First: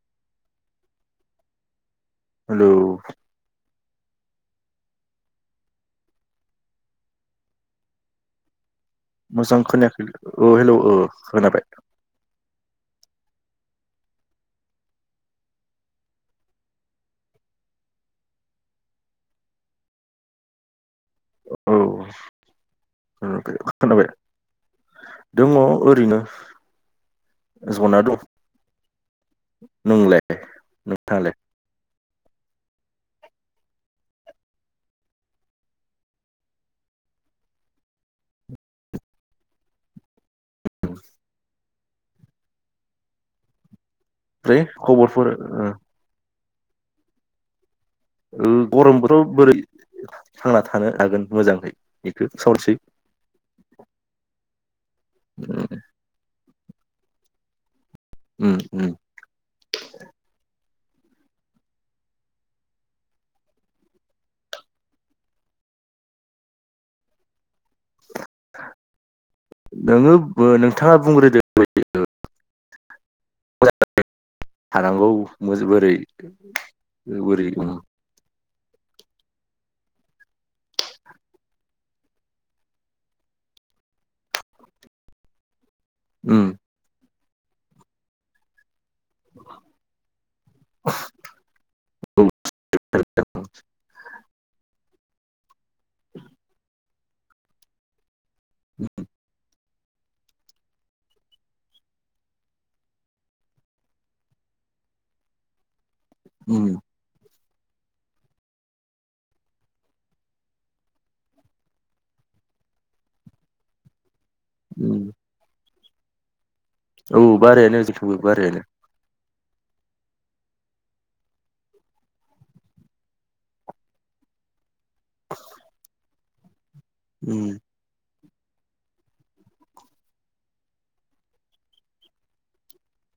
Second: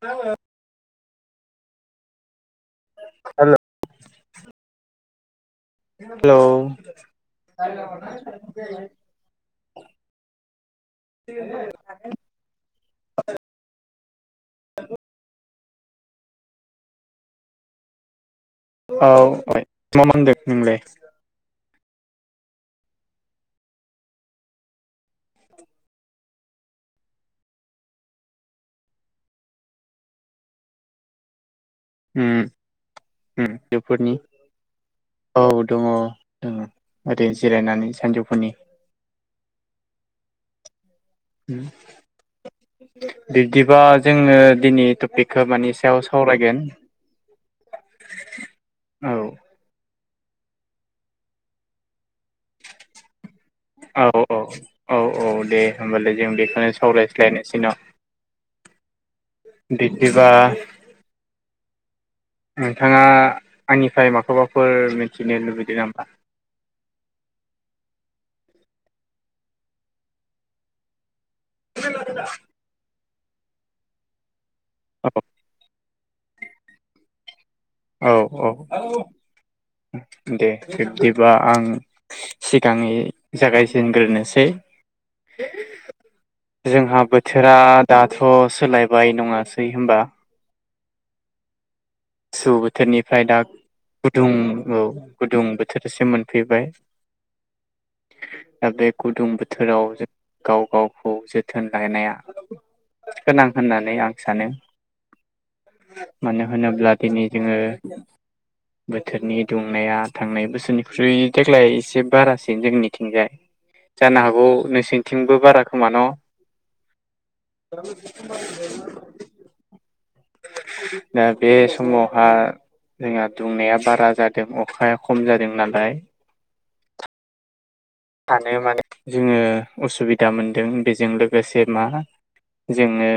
औ hello hello hello मोजां खोनायाखैलै ओ हेलौ ओ खोनाबाय [unintelligible] औ मा खालामदों नोंलाय औ खोनाबाय दङ ओरैनो जना दं नोंलाय नोंथाङालाय उम उम बेफोरनि औ दङ जोङो ओरैनो जिरायनानै सानजौफुनि [inaudible] बिब्दिबा जोङो ओमफ्राय दिनै खबरफोर टपिकखौ मानानि सायाव सावराय गोन गरम बोथोराव बोरै थांना थानो हागोन मोजांहै बेखौ सावरानोसै औ औ औ औ दे होमबालाय जों बेखौनो सावरायस्लायनोसै न उम उम बिदिबा [inaudible] नोंथाङा आंनिफ्राय माखौबाफोर मिथिनो लुबैदों नामा नोङो नोंथाङा बुंग्रोदो [unintelligible] [unintelligible] थानांगौ बोरै बोरै औ औ [inaudible] दे बिब्दिबा आं सिगाङै जागायजेनग्रोनोसै उम [unintelligible] जोंहा बोथोरा दाथ सोलायबाय नङासै होनबा [inaudible] गुसु बोथोरनिफ्राय दा गुदुं औ गुदुं बो थोरसिम मोनफैबाय दा बे गुदुं बोथोराव गाव गावखौ जोथोन लानाया गोनां होननानै आं सानो [inaudible] मानो होनोब्ला दिनै जोङो बोथोरनि दुंनाया थांनाय बोसोरनिख्रुइ देग्लाय एसे बारासिन जोंनिथिंजाय जानो हागौ उम नोंसोरनिथिंबो बारा खोमा न औ बारायानो जोंनिथिंबो बारायानो दा बे समावहा जोंहा दुंनाया बारा जादों अखाया खम जादों नालाय उम थानो माने जोङो उसुबिदा मोनदों बेजों लोगोसे मा जोङो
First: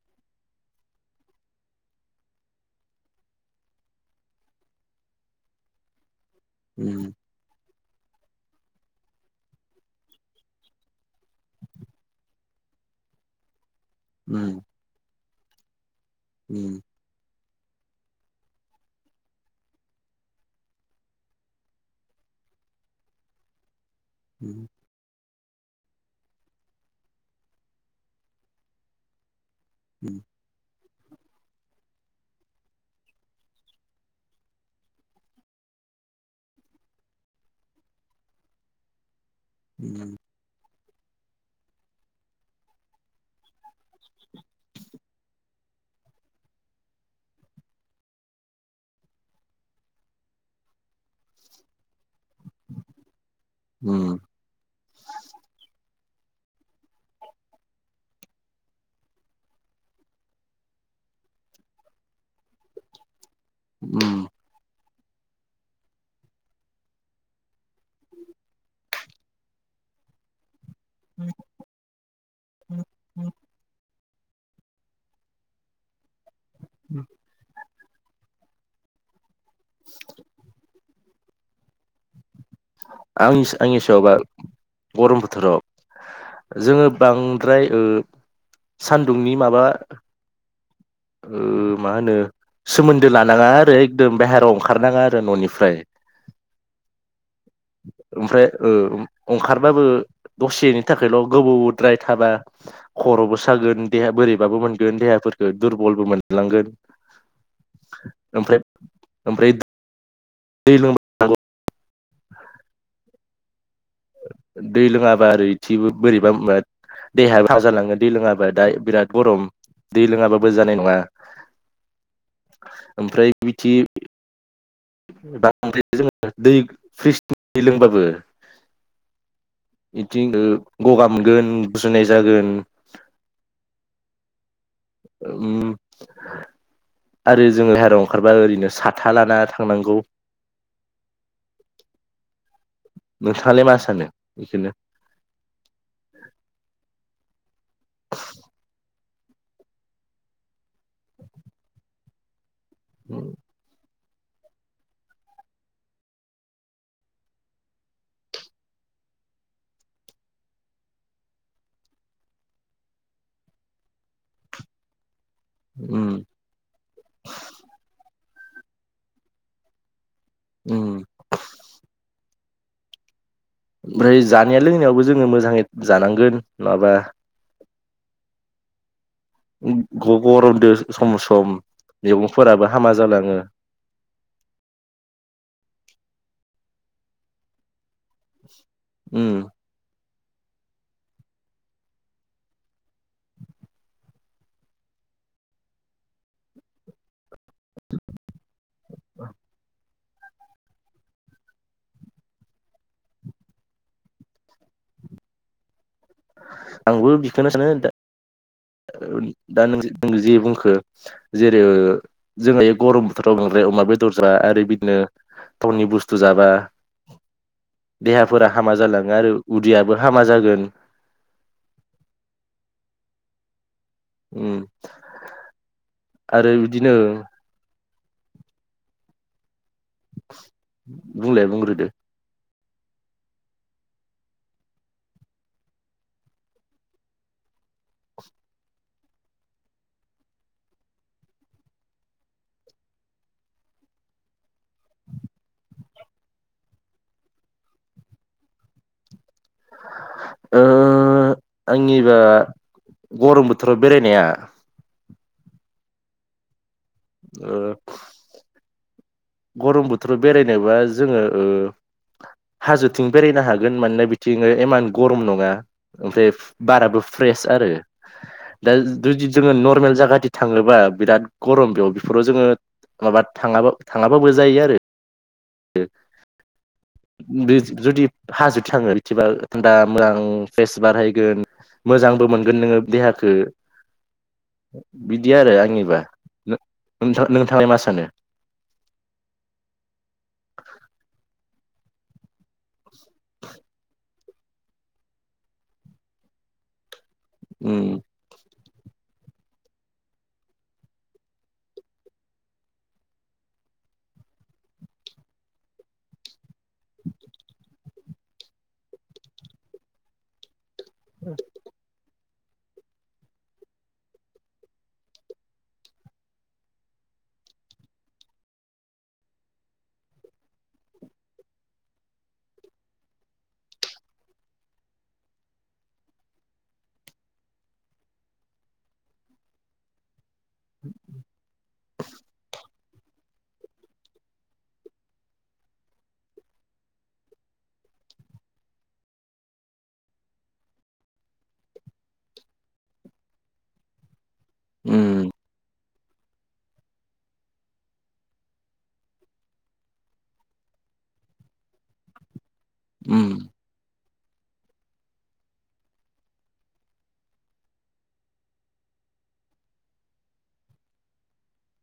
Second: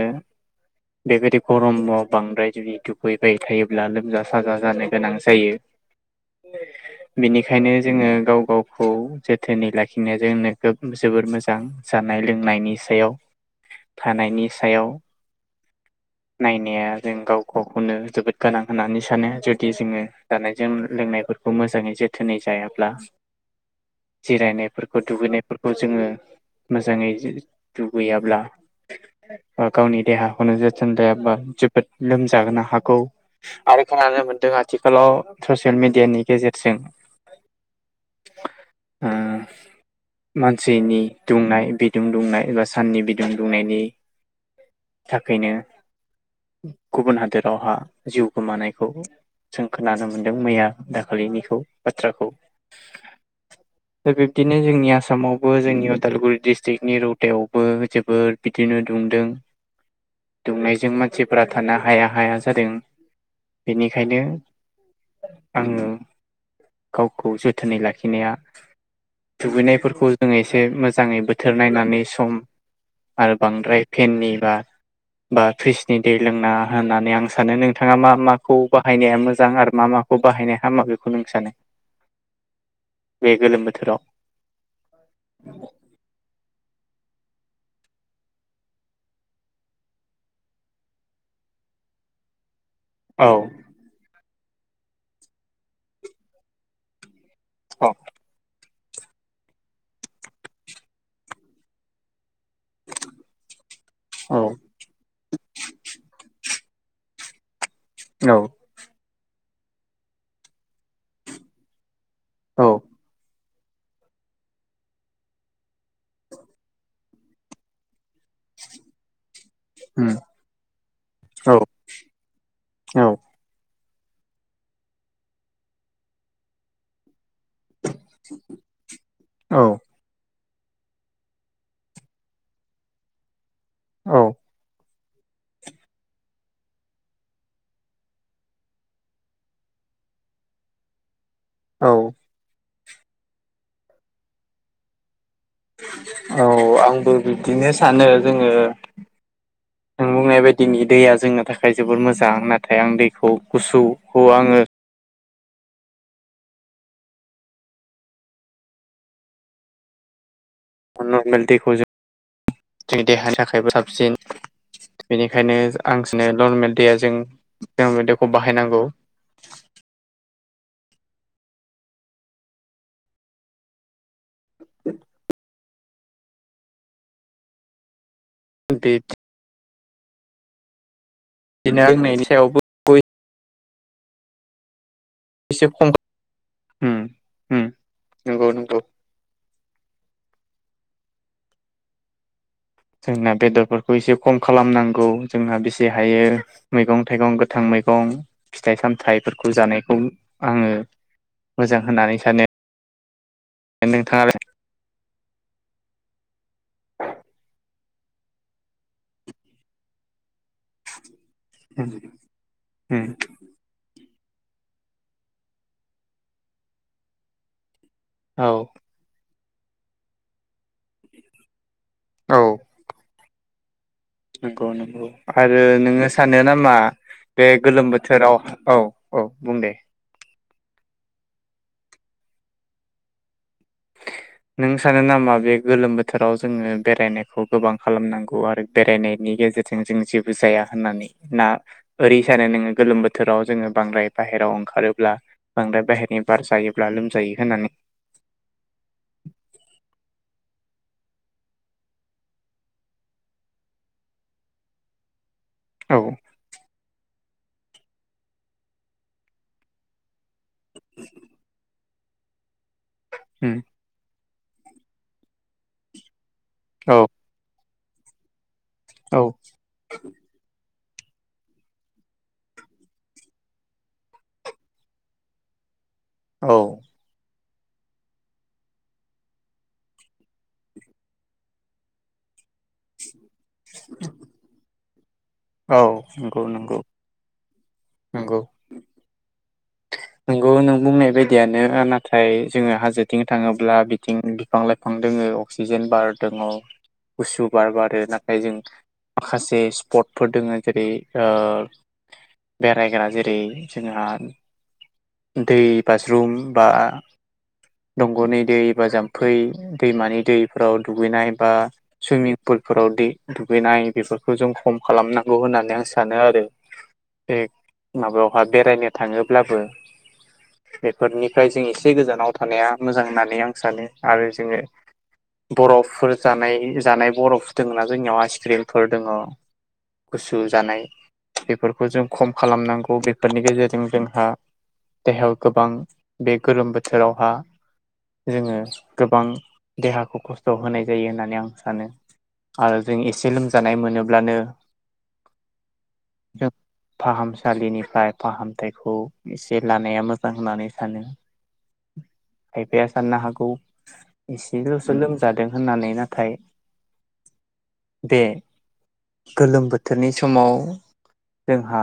बेबायदि गरमाव बांद्राय जुदि दुगैबाय थायोब्ला लोमजा साजा जानो गोनां जायो। उम बेनिखायनो जोङो गाव गावखौ जोथोनै लाखिनाया जोंनो जोबोर मोजां जानाय लोंनायनि सायाव थानायनि उम सायाव उम नायनाया जों गाव गावखौनो जोबोद गोनां होननानै सानो जुदि जोङो जानायजों लोंनायफोरखौ मोजाङै जोथोनै लायाब्ला [inaudible] जिरायनायफोरखौ दुगैनाय। फोरखौ जोङो मोजाङै दुगैयाब्ला गावनि देहाखौनो जोथोन लायाबा जोबोद लोमजोनो हागौ। आरो खोनानो मोन्दों आथिखालाव ससियेल मिडियानि गेजेरजों [inaudible] उम उम सानसेनि दुंनाय बिदुं दुंनाय बा साननि बिदुं दुंनायनि थाखायनो गुबुन हादोरावहा जिउ गोमानायखौ। जों खोनानो मोन्दों मैया दाखालिनिखौ बाथ्राखौ। दा उम बिब्दिनो जोंनि आसामावबो जोंनि। उदालगुरि डिस्ट्रिकनि रौथायावबो जोबोद बिदिनो दुंदों दुंनायजों मानसिफोरा थानो हाया हाया जादों। उम बेनिखायनो आङो गावखौ जोथोनै लाखि नाया दुगैनायफोरखौ जोङो एसे मोजाङै बोथोर नायनानै सम आरो बांद्राय फेननि बा बा फ्रिजनि दै लोंना होननानै आं सानो नों थाङा मा माखौ बाहायनाया मोजां आरो मा माखौ बाहायनाय हामा बेखौ नों सानो? बे आं गोलोम आंनि बोथोराव सायावबा गरम बोथोराव जोङो बांद्राय ओ सान्दुंनि माबा मा होनो सोमोन्दो औ लानाङा आरो एकदम बहेरायाव ओंखारनाङा आरो न'निफ्राय। औ ओमफ्राय ओंखारबाबो दसेनि थाखायल' गोबावद्राय थानाङा खर'बो सागोन देहा बोरैबाबो मोनगोन देहाफोरखौ दुरबलबो मोनलांगोन। औ। ओमफ्राय ओमफ्राय दै ल औ। दै लोङाबा ओरै थबो बोरैबा देहायो बा जालाङो दै लोङाबा दा बिराद गरम दै उम लोङाबाबो जानाय नङा औ औ ओमफ्राय बिदि बां्र जोो दै फ्रिजनि लोंबाबो औ बिदि गगा मोनगोन बुजुनाय जागोन औ। उम। आरो जोङ लाहेरायाव ओंखारबा ओरैनो साथा लाना थांनांगौ। औ। नोंथाङालाय मा सानो बेखौनो। औ आंबो बिदिनो सानो जोङो आं बुंनाय बायदिनि दैया जोंनो थाखाय जोबोर मोजां नाथाय आं उम दैखौ गुसु। खौ आङो। नर्मेल दैखौ जों जोंनि देहानि थाखायबो साबसिन बेनिखायनो आंसिनो नरमेल दैया जों खौ बाहायनांगौ। उम। ओमफ्राय जानाया लोंनायावबो जोङो मोजाङै जानांगोन नङाबा। [unintelligible] गरमजों सम सम लोंनायनि सायावबो मैगंफोराबो हामा जालाङो [unintelligible] नंगौ नंगौ उम जोंना बेदरफोरखौ एसे खम खालामनांगौ जोंना बेसे हायो मैगं थाइगं गोथां मैगं फिथाइ सामथाइफोरखौ जानायखौ आङो मोजां होननानै सानो ‌। नोंथाङा आंबो बिखौनो सानो दा। दा नों नों जि बुंखो जेरै जोंहा बे गरम बोथोराव नांद्राय अमा बे दर जा आरो बिदिनो टावउननि बुस्थु जाबा देहाफोरा औ हामा जालाङो आरो उदियाबो हामा जागोन। औ उम नंगौ नंगौ आरो नोङो सानो आरो नामा बिदिनो बे गोलोम बोथोर बोथोराव औ औ बुं दे बुंलाय बुंग्रोदो। [inaudible] नों सानो नामा बे गोलोम बोथोराव जोङो बेरायनायखौ गोबां खालामनांगौ आरो बेरायनायनि गेजेरजों जों जेबो जाया होननानै ना ओरै सानो नोङो गोलोम बोथोराव जोङो बांद्राय बाहेर ेराव ओंखारोब्ला बांद्राय बाहेरनि बार जायोब्ला लोमजायो होननानै आंनिबा गरम बोथोराव बेरायनाया औ अ गरम बोथोराव बेरायनायबा जोङो ओ हाजोथिं बेरायनो उम हागोन मानोना बिथिं इमान गरम नङा ओमफ्राय औ बाराबो फ्रेस आरो। दा औ जुदि जोङो नर्मेल जाखाथि थाङोबा बिराद गरम बेयाव बेफोराव जोङो माबा थाङाब थाङाबाबो जायो आरो। ए औ जुदि हाजो थाङो बिथिबा थान्दा मोजां फेरेस बार बारायगोन। मोजांबो मोनगोन नोङो देहाखौ। बिदि आरो औ आंनिबा नंगौ नंगौ थां नोंथाङ मा सानो? नोंगौ नों बुंनाय बायदियानो ओ नाथाय जोङो हाजोथिं थाङोब्ला बिथिं बिफां लाइफां दोङो अक्सिजेन बार दङ। गुसु बार उम बारो नाथाय जों माखासे स्पटफोर दोङ जेरै ओ बेरायग्रा जेरै जोंहा दै बाजरुम बा दंग'नि दै बा जाम्फै दैमानि दैफोराव दुगैनाय बा सुइमिं पुलफोराव दुगैनाय बेफोरखौ जों खम खालामनांगौ होननानै आं सानो आरो। ए माबायावहा बेरायनो थाङोब्लाबो बेफोरनिफ्राय जों एसे गोजानाव थानाया मोजां होननानै आं सानो आरो जोङो बरफफोर जानाय जानाय बरफफोर दङा जोंनियाव आइसक्रिमफोर दङ। गुसु जानाय बेफोरखौ जों खम खालामनांगौ बेफोरनि गेजेरजों जों देहायाव गोबां बे गोलोम बोथोरावहा जोङो गोबां देहाखौ खस्थ' होनाय जायो होननानै आं सानो। आरो जों एसे लोमजानाय मोनोब्लानो उम जों फाहामसालिनिफ्राय फाहामथायखौ एसे लानाया मोजां होननानै सानो। खायफाया साननो हागौ एसेल'सो लोमजादों होननानै नाथाय बे गोलोम बोथोरनि समाव जोंहा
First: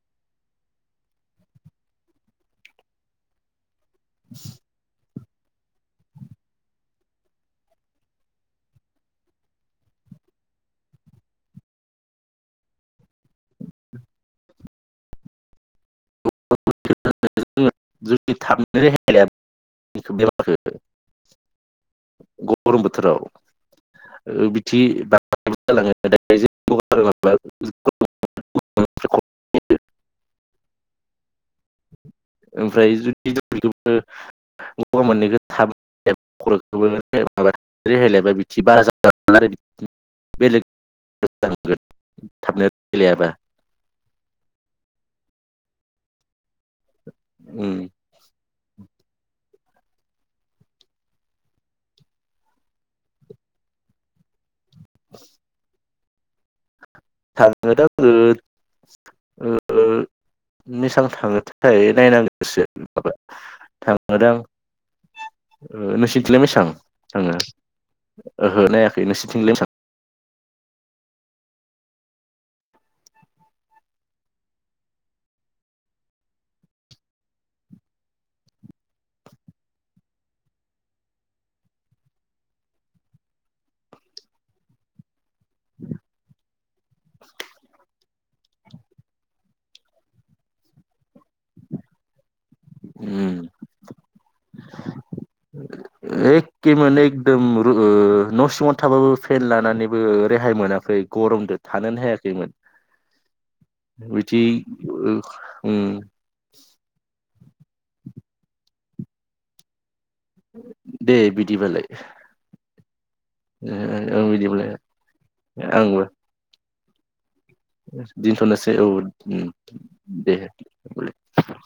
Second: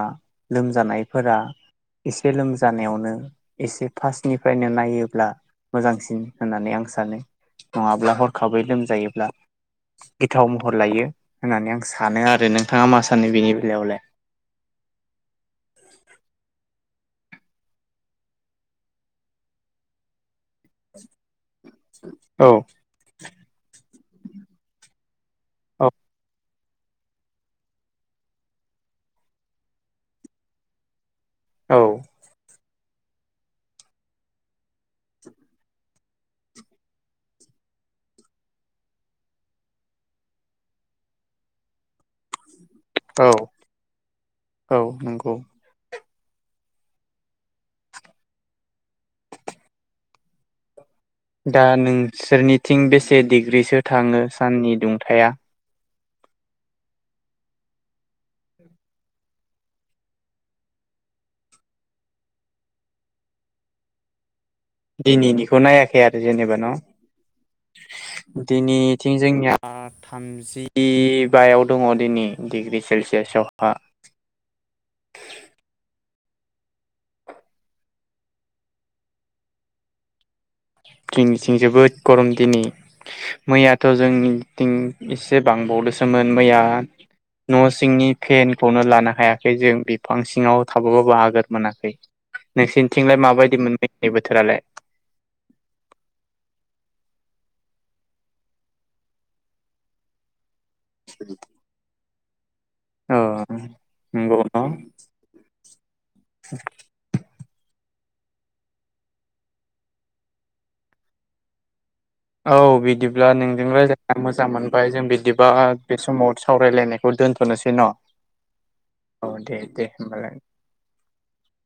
लोमजानायफोरा एसे लोमजानायावनो एसे फार्स्टनिफ्रायनो नायोब्ला मोजांसिन होननानै आं सानो नङाब्ला हरखाबै लोमजायोब्ला गिथाव महर लायो होननानै आं सानो आरो नोंथाङा मा सानो बेनि बेलायावलाय [inaudible] जु थाबनो रे [unintelligible] औ गरम बोथोराव बिथि औ [unintelligible] औ। ओमफ्राय जुदिखौ गवा मोननैखौ थाबाय रायलायबा बिदि बारा जोन आरो थाबनो रेहाय लायाबा औ औ नंगौ। उ [inaudible] दा नोंसोरनिथिं बेसे डिग्रिसो थाङो साननि दुंथाया थांडो दां ओ ओआ बेसेबां थाङोथाय नायनांगोनसो माबा थांदों। दिनैनिखौ नायाखै आरो जेनेबा मेसां थाङो न' ओहो नायाखै दिनैथिं नोंसिनिथिंलाय जोंनिया मेसां थामजि जि बायाव दङ दिनै सेलसियासआवहा [inaudible] जोंनिथिं जोबोद गरम दिनै मैयाथ' जोंनिथिं इसे बांबावदोंसोमोन मैया न' सिंनि फेनखौनो लानो हायाखै जों बिफां सिङाव थाबोबाबो आगोर मोनाखै नोंसिनिथिंलाय उम माबायदि मोनबाय नै बोथोरालाय एखे माने एकदम न' सिङाव थाबाबो फेन लानानैबो गाहाय मोनाखै गरमजों थानोनो हायाखैमोन। औ नंगौ बिदि न' ओम [unintelligible] दे बिदिबालाय‌। औ बिदिब्ला नोंजों रायज्ला ओ मोजां बिदिबालाय मोनबाय जों बिदिबा आंबो बे समाव सावरायलायनाय दोनथ'नोसै औ दे दे होमबालाय देलाय [inaudible]